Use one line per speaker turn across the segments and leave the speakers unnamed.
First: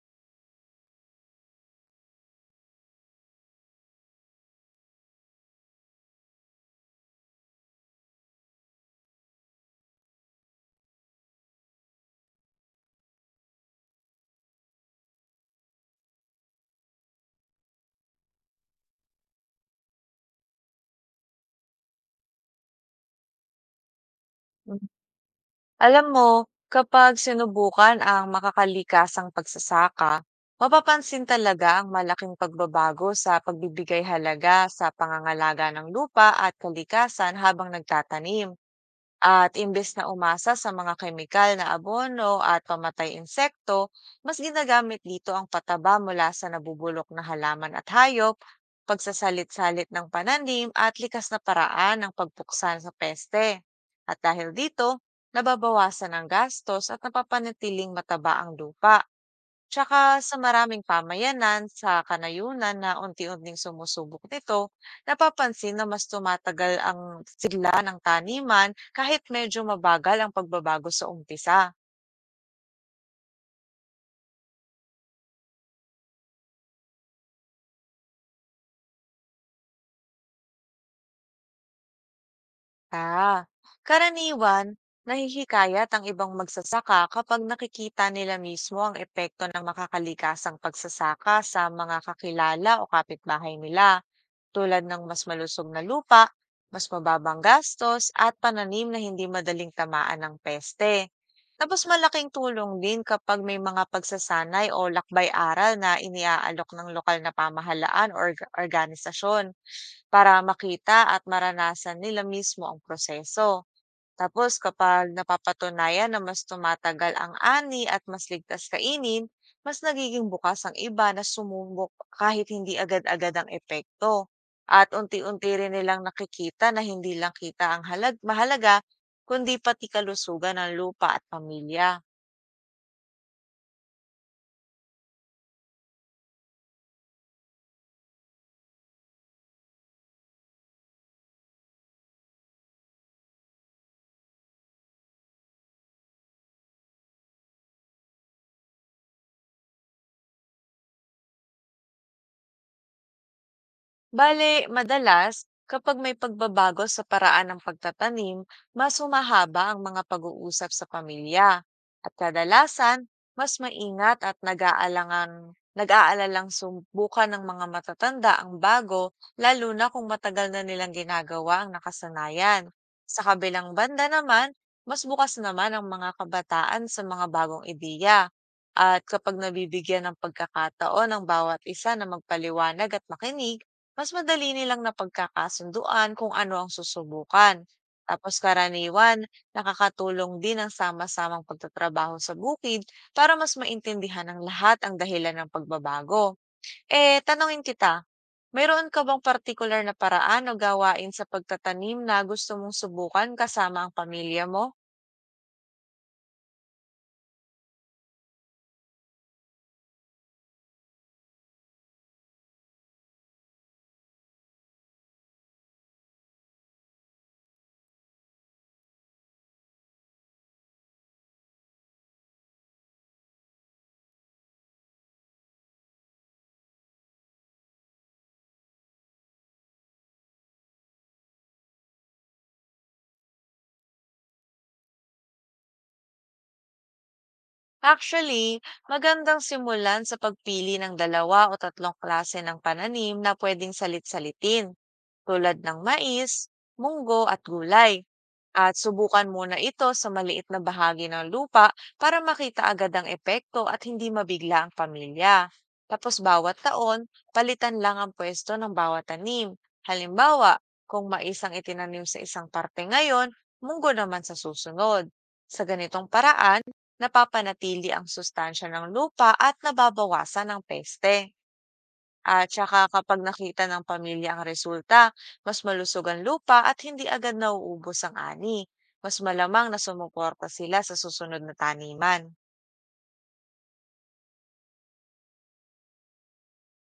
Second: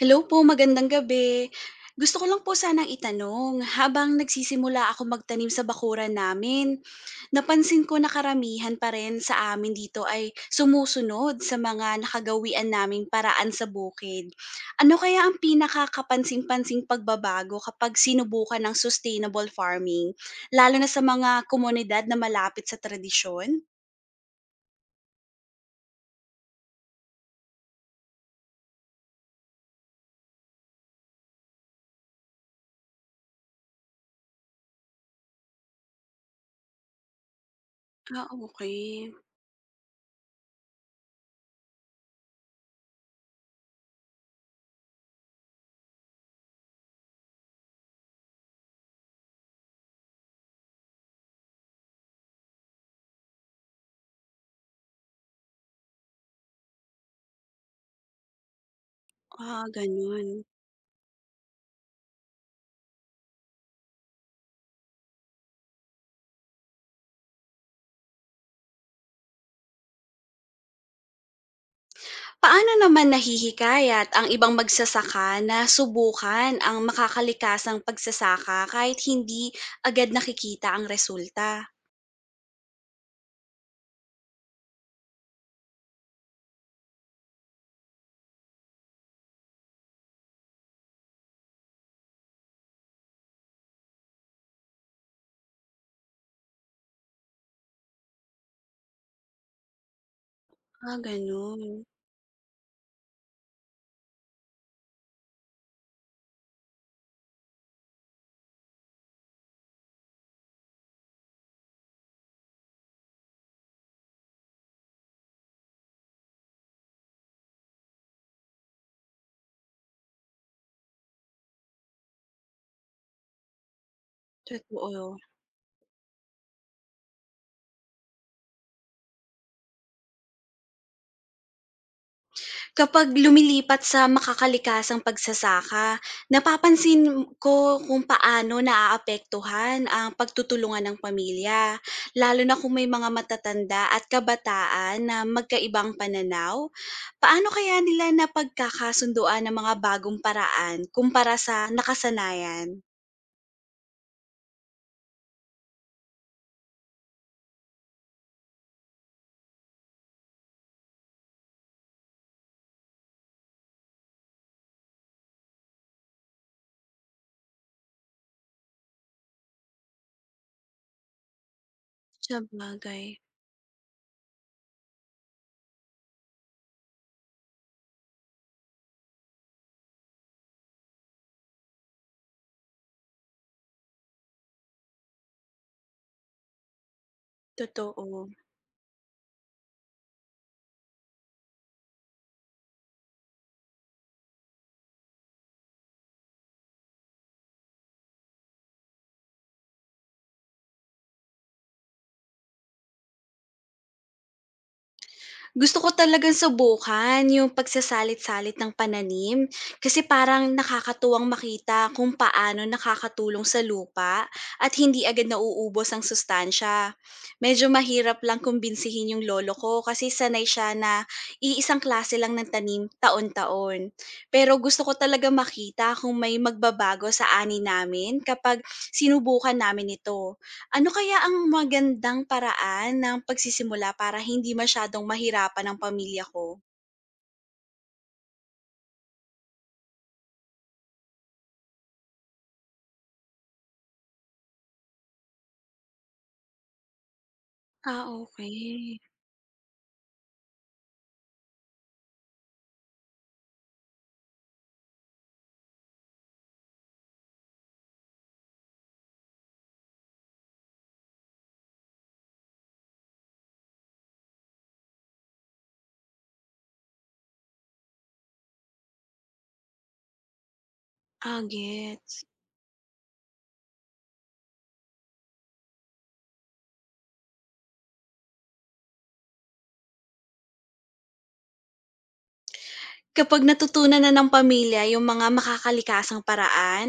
Hello po, magandang gabi. Gusto ko lang po sanang itanong, habang nagsisimula ako magtanim sa bakuran namin, napansin ko na karamihan pa rin sa amin dito ay sumusunod sa mga nakagawian naming paraan sa bukid. Ano kaya ang pinakakapansin-pansing pagbabago kapag sinubukan ng sustainable farming, lalo na sa mga komunidad na malapit sa tradisyon?
Hmm. Alam mo, kapag sinubukan ang makakalikasang pagsasaka, mapapansin talaga ang malaking pagbabago sa pagbibigay halaga sa pangangalaga ng lupa at kalikasan habang
Ah,
nagtatanim.
okay.
At imbes na umasa sa mga kemikal na abono at pamatay insekto, mas ginagamit dito ang pataba mula sa nabubulok na halaman at hayop, pagsasalit-salit ng pananim at likas na paraan ng pagpuksan sa peste. At dahil dito, nababawasan ang gastos at napapanatiling mataba ang lupa.
Ah,
Tsaka sa
ganun.
maraming pamayanan sa kanayunan na unti-unting sumusubok nito, napapansin na mas tumatagal ang sigla ng taniman kahit medyo mabagal ang pagbabago sa umpisa.
Paano naman nahihikayat ang ibang magsasaka na subukan ang makakalikasang pagsasaka kahit hindi agad nakikita ang resulta?
Ah, karaniwan, nahihikayat ang ibang magsasaka kapag nakikita nila mismo ang epekto ng makakalikasang pagsasaka sa mga kakilala o kapitbahay nila, tulad ng mas malusog na lupa, mas mababang gastos, at pananim na hindi madaling tamaan ng
Ah,
peste.
ganun.
Tapos malaking tulong din kapag may mga pagsasanay o lakbay-aral na iniaalok ng lokal na pamahalaan o organisasyon para makita at maranasan nila mismo ang proseso. Tapos kapag napapatunayan na mas tumatagal ang ani at mas ligtas kainin, mas nagiging bukas ang iba na sumubok kahit hindi agad-agad ang epekto. At
Totoo.
unti-unti rin nilang nakikita na hindi lang kita ang halag mahalaga, kundi pati kalusugan ng lupa at pamilya.
Kapag lumilipat sa makakalikasang pagsasaka, napapansin ko kung paano naaapektuhan ang pagtutulungan ng pamilya, lalo na kung may mga matatanda at kabataan na magkaibang pananaw. Paano kaya nila napagkakasunduan ng mga bagong paraan kumpara sa nakasanayan?
Bale, madalas, kapag may pagbabago sa paraan ng pagtatanim, mas humahaba ang mga pag-uusap sa pamilya. At kadalasan, mas maingat at nag-aalalang subukan ng mga matatanda ang bago, lalo na kung matagal na nilang ginagawa ang nakasanayan.
Sabagay,
Sa kabilang banda naman, mas bukas naman ang mga kabataan sa mga bagong ideya. At kapag nabibigyan ng pagkakataon ng bawat isa na magpaliwanag at makinig, mas madali nilang napagkakasunduan kung ano ang susubukan.
totoo.
Tapos karaniwan, nakakatulong din ang sama-samang pagtatrabaho sa bukid para mas maintindihan ng lahat ang dahilan ng pagbabago. Eh, tanongin kita, mayroon ka bang partikular na paraan o gawain sa pagtatanim na gusto mong subukan kasama ang pamilya mo?
Gusto ko talagang subukan yung pagsasalit-salit ng pananim kasi parang nakakatuwang makita kung paano nakakatulong sa lupa at hindi agad nauubos ang sustansya. Medyo mahirap lang kumbinsihin yung lolo ko kasi sanay siya na iisang klase lang ng tanim taon-taon. Pero gusto ko talaga makita kung may magbabago sa ani namin kapag sinubukan namin ito. Ano kaya ang magandang paraan ng pagsisimula para hindi masyadong mahirapan ang pamilya ko?
Actually, magandang simulan sa pagpili ng dalawa o tatlong klase ng pananim na pwedeng salit-salitin, tulad ng mais, munggo at gulay.
Ah,
At
okey.
subukan muna ito sa maliit na bahagi ng lupa para makita agad ang epekto at hindi mabigla ang pamilya. Tapos bawat taon, palitan lang ang pwesto ng bawat tanim. Halimbawa, kung mais ang itinanim sa isang parte ngayon, munggo naman sa susunod. Sa ganitong paraan, napapanatili ang sustansya ng lupa at nababawasan ang peste.
Ah, gets.
At saka kapag nakita ng pamilya ang resulta, mas malusog ang lupa at hindi agad nauubos ang ani. Mas malamang na sumuporta sila sa susunod na taniman.
Kapag natutunan na ng pamilya yung mga makakalikasang paraan,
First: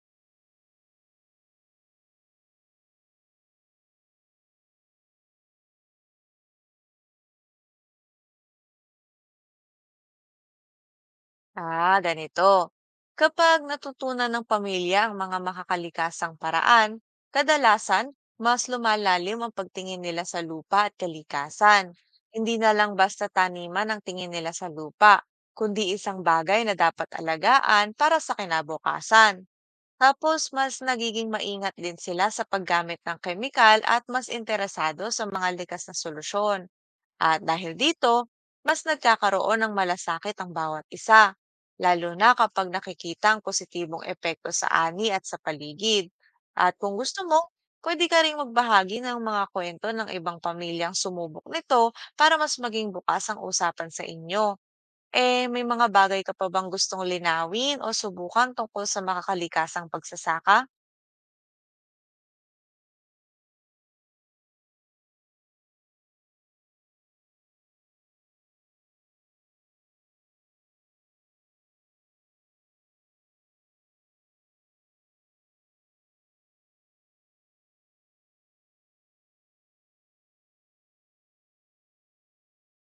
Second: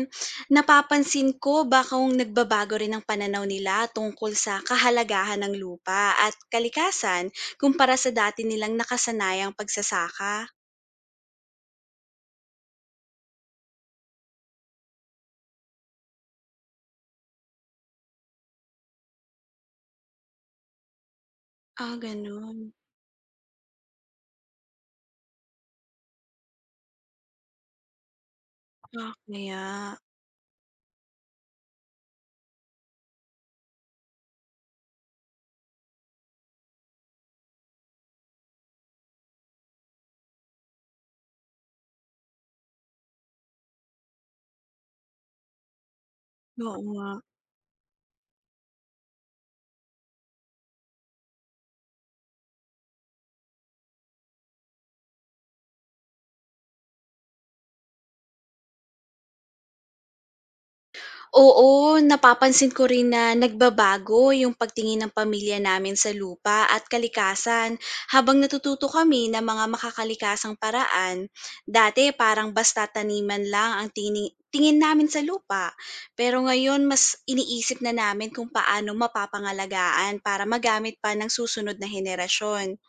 napapansin ko bakong nagbabago rin ang pananaw nila tungkol sa kahalagahan ng lupa at kalikasan kumpara sa dati nilang nakasanayang pagsasaka.
Ah, ganito. Kapag natutunan ng pamilya ang mga makakalikasang paraan, kadalasan mas lumalalim ang pagtingin nila sa lupa at kalikasan.
Ah,
Hindi na
ganun.
lang basta taniman ang tingin nila sa lupa, kundi isang bagay na dapat alagaan para sa
Ah,
kinabukasan.
kaya.
Tapos, mas nagiging maingat din sila sa paggamit ng kemikal at mas interesado sa mga likas na solusyon. At dahil dito, mas nagkakaroon ng malasakit ang bawat isa, lalo na kapag nakikita ang positibong epekto sa ani at sa paligid. At
Oo
kung
nga.
gusto mo, pwede ka ring magbahagi ng mga kwento ng ibang pamilyang sumubok nito para mas maging bukas ang usapan sa inyo. Eh, may mga bagay ka pa bang gustong linawin o subukan tungkol sa makakalikasang pagsasaka?
Oo, napapansin ko rin na nagbabago yung pagtingin ng pamilya namin sa lupa at kalikasan habang natututo kami ng mga makakalikasang paraan. Dati parang basta taniman lang ang tingin namin sa lupa, pero ngayon mas iniisip na namin kung paano mapapangalagaan para magamit pa ng susunod na henerasyon.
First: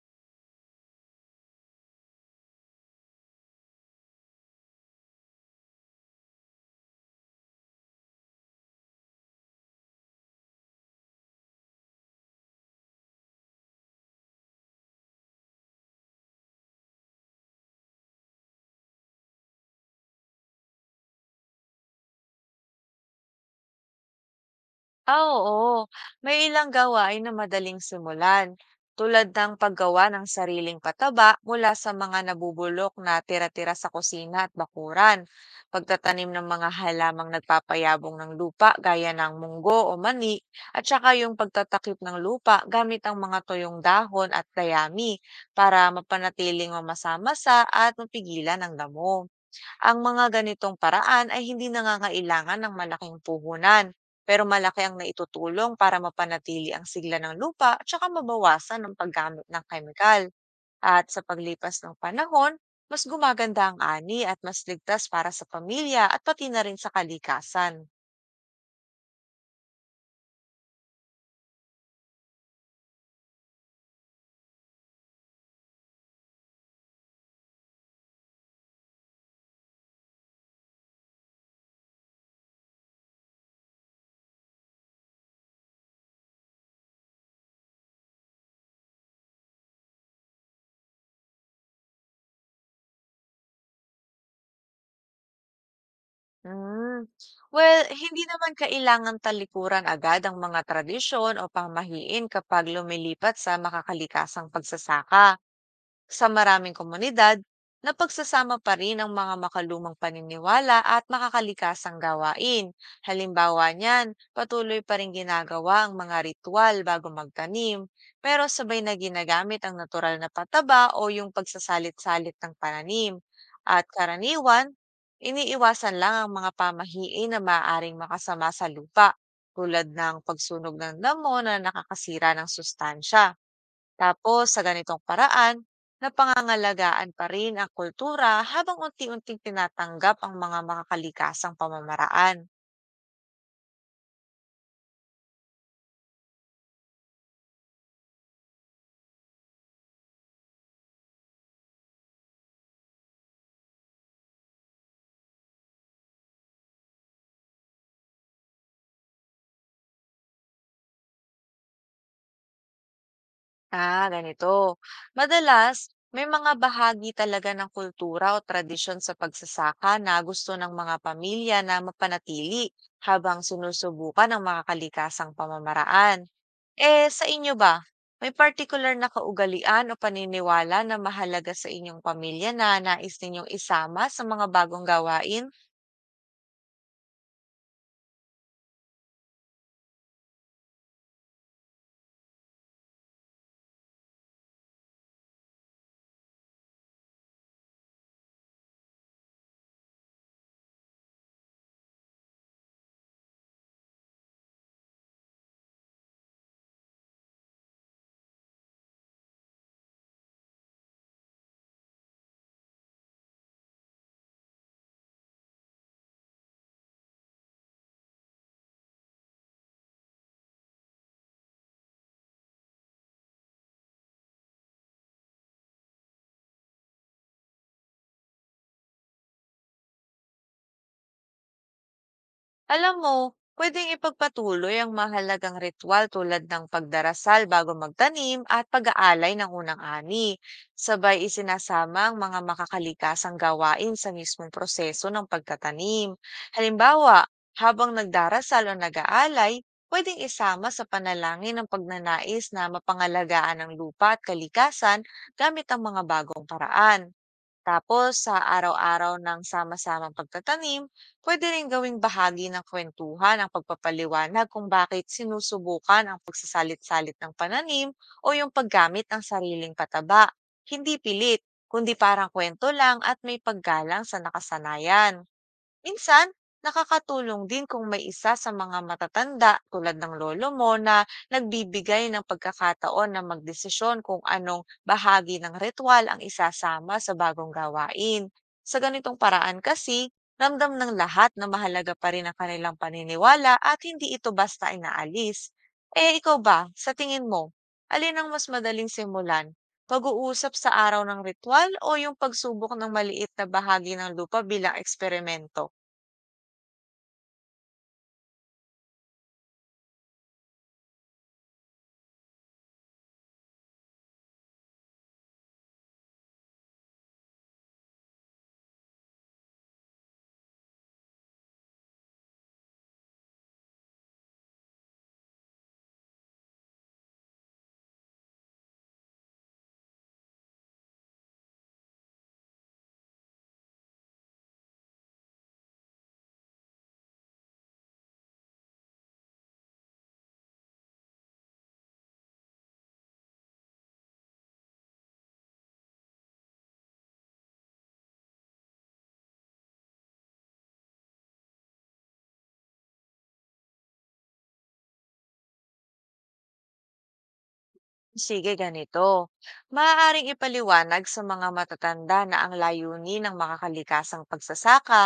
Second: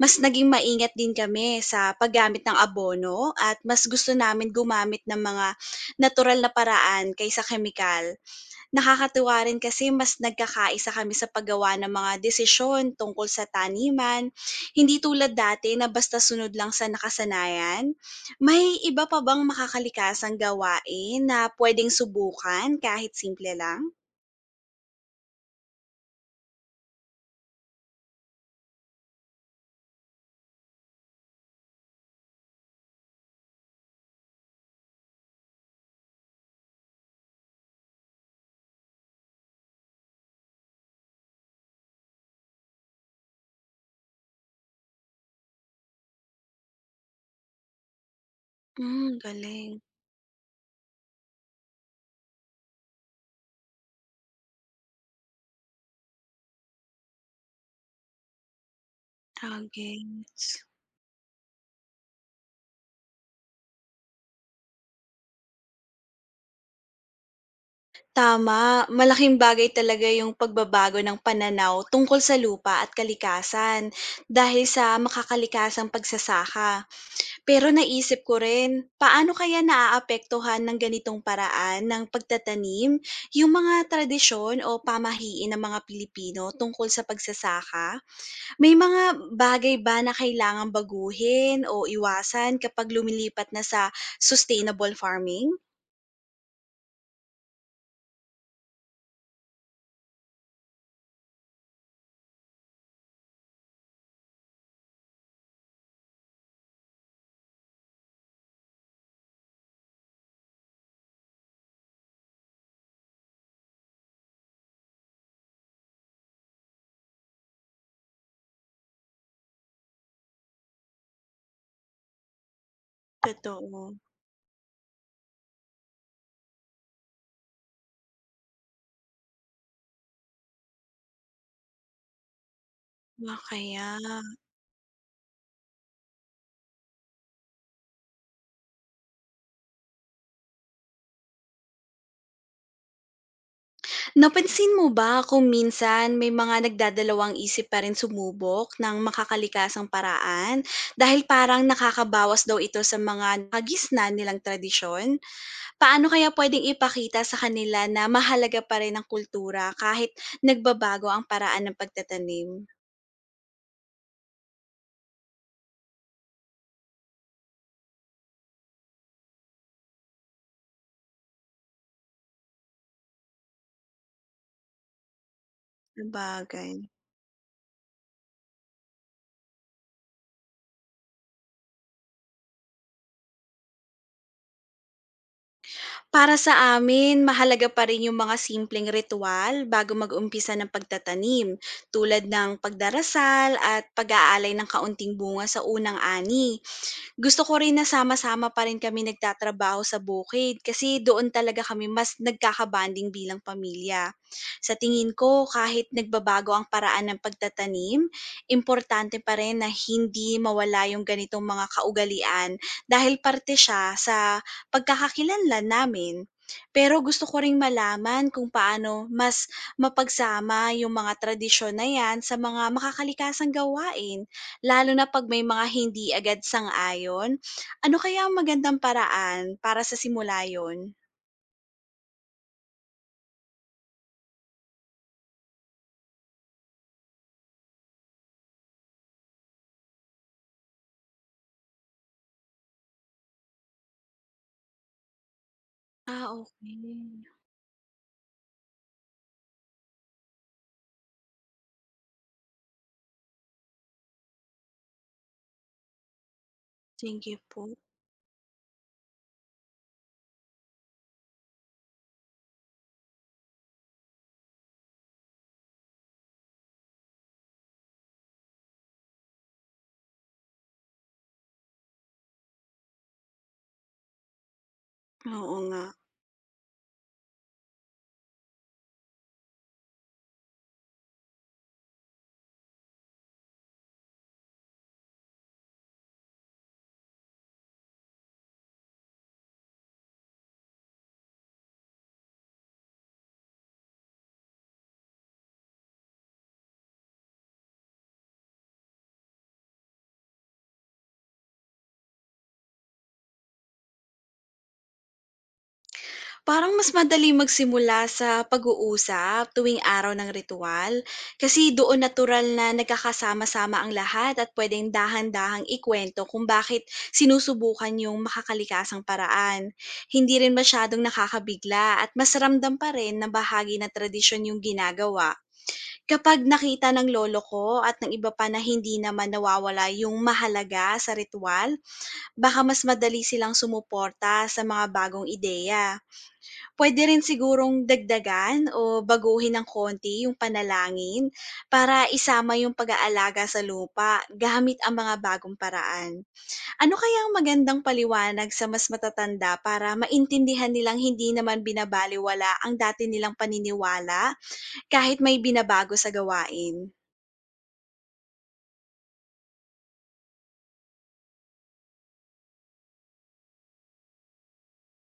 Mas naging maingat din kami sa paggamit ng abono at mas gusto namin gumamit ng mga natural na paraan kaysa kemikal. Nakakatuwa rin kasi mas nagkakaisa kami sa paggawa ng mga desisyon tungkol sa taniman, hindi tulad dati na basta sunod lang sa nakasanayan. May iba pa bang makakalikasang gawain na pwedeng subukan kahit simple lang?
Ah, oo. May ilang gawain na madaling simulan, tulad ng paggawa ng sariling pataba mula sa mga nabubulok na tira-tira sa kusina at bakuran, pagtatanim ng mga halamang nagpapayabong ng lupa gaya ng munggo o mani, at saka yung pagtatakip ng lupa gamit ang mga tuyong dahon at dayami para mapanatiling mamasa-masa at mapigilan ang damo.
Hmm, galing.
Ang mga ganitong paraan ay hindi nangangailangan ng malaking puhunan, pero malaki ang naitutulong para mapanatili ang sigla ng lupa at saka mabawasan ang paggamit
Ah,
ng kemikal. At sa paglipas ng panahon, mas gumaganda ang ani at mas ligtas para sa pamilya at pati na rin sa kalikasan.
tama, malaking bagay talaga yung pagbabago ng pananaw tungkol sa lupa at kalikasan dahil sa makakalikasang pagsasaka. Pero naisip ko rin, paano kaya naaapektuhan ng ganitong paraan ng pagtatanim yung mga tradisyon o pamahiin ng mga Pilipino tungkol sa pagsasaka? May mga bagay ba na kailangan baguhin o iwasan kapag lumilipat na sa sustainable farming?
Hmm. Well, hindi naman kailangan talikuran agad ang mga tradisyon o pamahiin kapag lumilipat sa makakalikasang pagsasaka. Sa maraming komunidad, napagsasama pa rin ang mga makalumang paniniwala at makakalikasang gawain. Halimbawa niyan, patuloy pa rin ginagawa ang mga ritual bago magtanim, pero sabay na ginagamit ang natural na pataba o yung pagsasalit-salit ng pananim. At
Totoo,
karaniwan, iniiwasan lang ang mga pamahiin na maaaring makasama sa lupa, tulad ng pagsunog ng damo na nakakasira ng sustansya.
nga kaya.
Tapos sa ganitong paraan, napangangalagaan pa rin ang kultura habang unti-unting tinatanggap ang mga makakalikasang pamamaraan.
Napansin mo ba kung minsan may mga nagdadalawang isip pa rin sumubok ng makakalikasang paraan dahil parang nakakabawas daw ito sa mga nakagisnan nilang tradisyon? Paano kaya pwedeng ipakita sa kanila na mahalaga pa rin ang kultura kahit nagbabago ang paraan ng pagtatanim?
Ah, ganito. Madalas, may mga bahagi talaga ng kultura o tradisyon sa pagsasaka na gusto ng mga pamilya na mapanatili habang sinusubukan ang makakalikasang pamamaraan.
Sabagay.
Eh, sa inyo ba, may particular na kaugalian o paniniwala na mahalaga sa inyong pamilya na nais ninyong isama sa mga bagong gawain?
Para sa amin, mahalaga pa rin yung mga simpleng ritual bago mag-umpisa ng pagtatanim, tulad ng pagdarasal at pag-aalay ng kaunting bunga sa unang ani. Gusto ko rin na sama-sama pa rin kami nagtatrabaho sa bukid kasi doon talaga kami mas nagkakabanding bilang pamilya. Sa tingin ko, kahit nagbabago ang paraan ng pagtatanim, importante pa rin na hindi mawala yung ganitong mga kaugalian dahil parte siya sa pagkakakilanlan namin. Pero gusto ko ring malaman kung paano mas mapagsama yung mga tradisyon na yan sa mga makakalikasang gawain. Lalo na 'pag may mga hindi agad sang-ayon. Ano kaya ang magandang paraan para sa simula yon?
Alam mo, pwedeng ipagpatuloy ang mahalagang ritual tulad ng pagdarasal bago magtanim at pag-aalay ng unang ani. Sabay isinasama ang mga makakalikasang gawain sa mismong proseso ng pagtatanim.
Ah,
Halimbawa,
okey.
habang nagdarasal o nag-aalay, pwedeng isama sa panalangin ang pagnanais na mapangalagaan ng lupa at kalikasan gamit ang mga bagong paraan.
Sige po.
Tapos sa araw-araw ng sama-samang pagtatanim, pwede rin gawing bahagi ng kwentuhan ang pagpapaliwanag kung bakit sinusubukan ang pagsasalit-salit ng pananim o yung paggamit ng sariling pataba. Hindi pilit, kundi parang kwento lang at may paggalang sa nakasanayan.
Oo nga.
Minsan, nakakatulong din kung may isa sa mga matatanda tulad ng lolo mo na nagbibigay ng pagkakataon na magdesisyon kung anong bahagi ng ritual ang isasama sa bagong gawain. Sa ganitong paraan kasi, ramdam ng lahat na mahalaga pa rin ang kanilang paniniwala at hindi ito basta inaalis. Eh ikaw ba, sa tingin mo, alin ang mas madaling simulan? Pag-uusap sa araw ng ritual o yung pagsubok ng maliit na bahagi ng lupa bilang eksperimento?
Parang mas madali magsimula sa pag-uusap tuwing araw ng ritual, kasi doon natural na nagkakasama-sama ang lahat at pwedeng dahan-dahang ikwento kung bakit sinusubukan yung makakalikasang paraan. Hindi rin masyadong nakakabigla at mas ramdam pa rin na bahagi ng tradisyon yung ginagawa. Kapag nakita ng lolo ko at ng iba pa na hindi naman nawawala yung mahalaga sa ritual, baka mas madali silang sumuporta sa mga bagong ideya. Pwede rin sigurong dagdagan o baguhin ng konti yung panalangin para isama yung pag-aalaga sa lupa gamit ang mga bagong paraan. Ano kaya ang magandang paliwanag sa mas matatanda para maintindihan nilang hindi naman binabaliwala ang dati nilang paniniwala kahit may binabago sa gawain?
Sige, ganito. Maaaring ipaliwanag sa mga matatanda na ang layunin ng makakalikasang pagsasaka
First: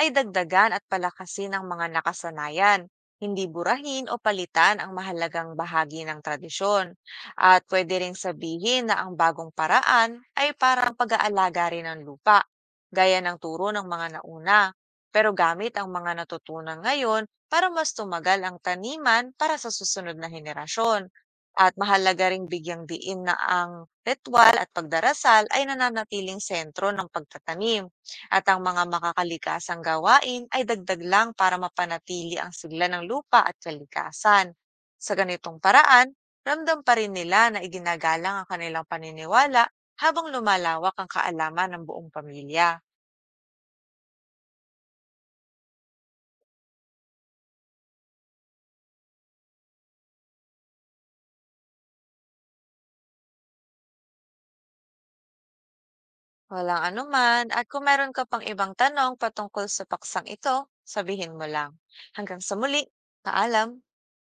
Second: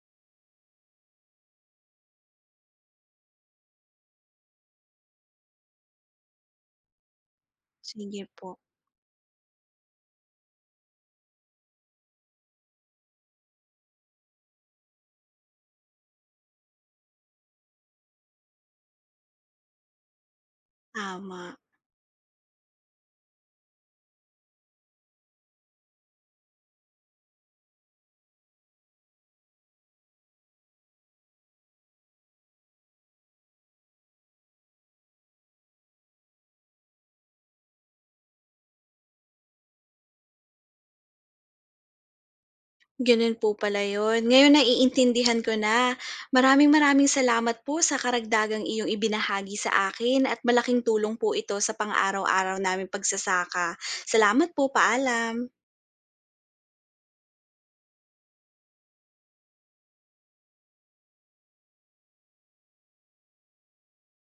ay dagdagan at palakasin ang mga nakasanayan, hindi burahin o palitan ang mahalagang bahagi ng tradisyon. At pwede ring
Sige po,
sabihin na ang bagong paraan ay parang pag-aalaga rin ng lupa, gaya ng turo ng mga nauna, pero gamit ang mga natutunan ngayon para mas tumagal ang taniman para sa susunod na henerasyon,
tama.
at mahalaga ring bigyang diin na ang ritual at pagdarasal ay nananatiling sentro ng pagtatanim at ang mga makakalikasang gawain ay dagdag lang para mapanatili ang sigla ng lupa at kalikasan. Sa ganitong paraan, ramdam pa rin nila na iginagalang ang kanilang paniniwala habang lumalawak ang kaalaman ng buong pamilya.
Gano'n po pala 'yun. Ngayon naiintindihan ko na. Maraming-maraming salamat po sa karagdagang iyong ibinahagi sa akin at malaking tulong po ito sa pang-araw-araw naming pagsasaka. Salamat po, paalam.
Walang anuman, at kung meron ka pang ibang tanong patungkol sa paksang ito, sabihin mo lang. Hanggang sa muli, paalam!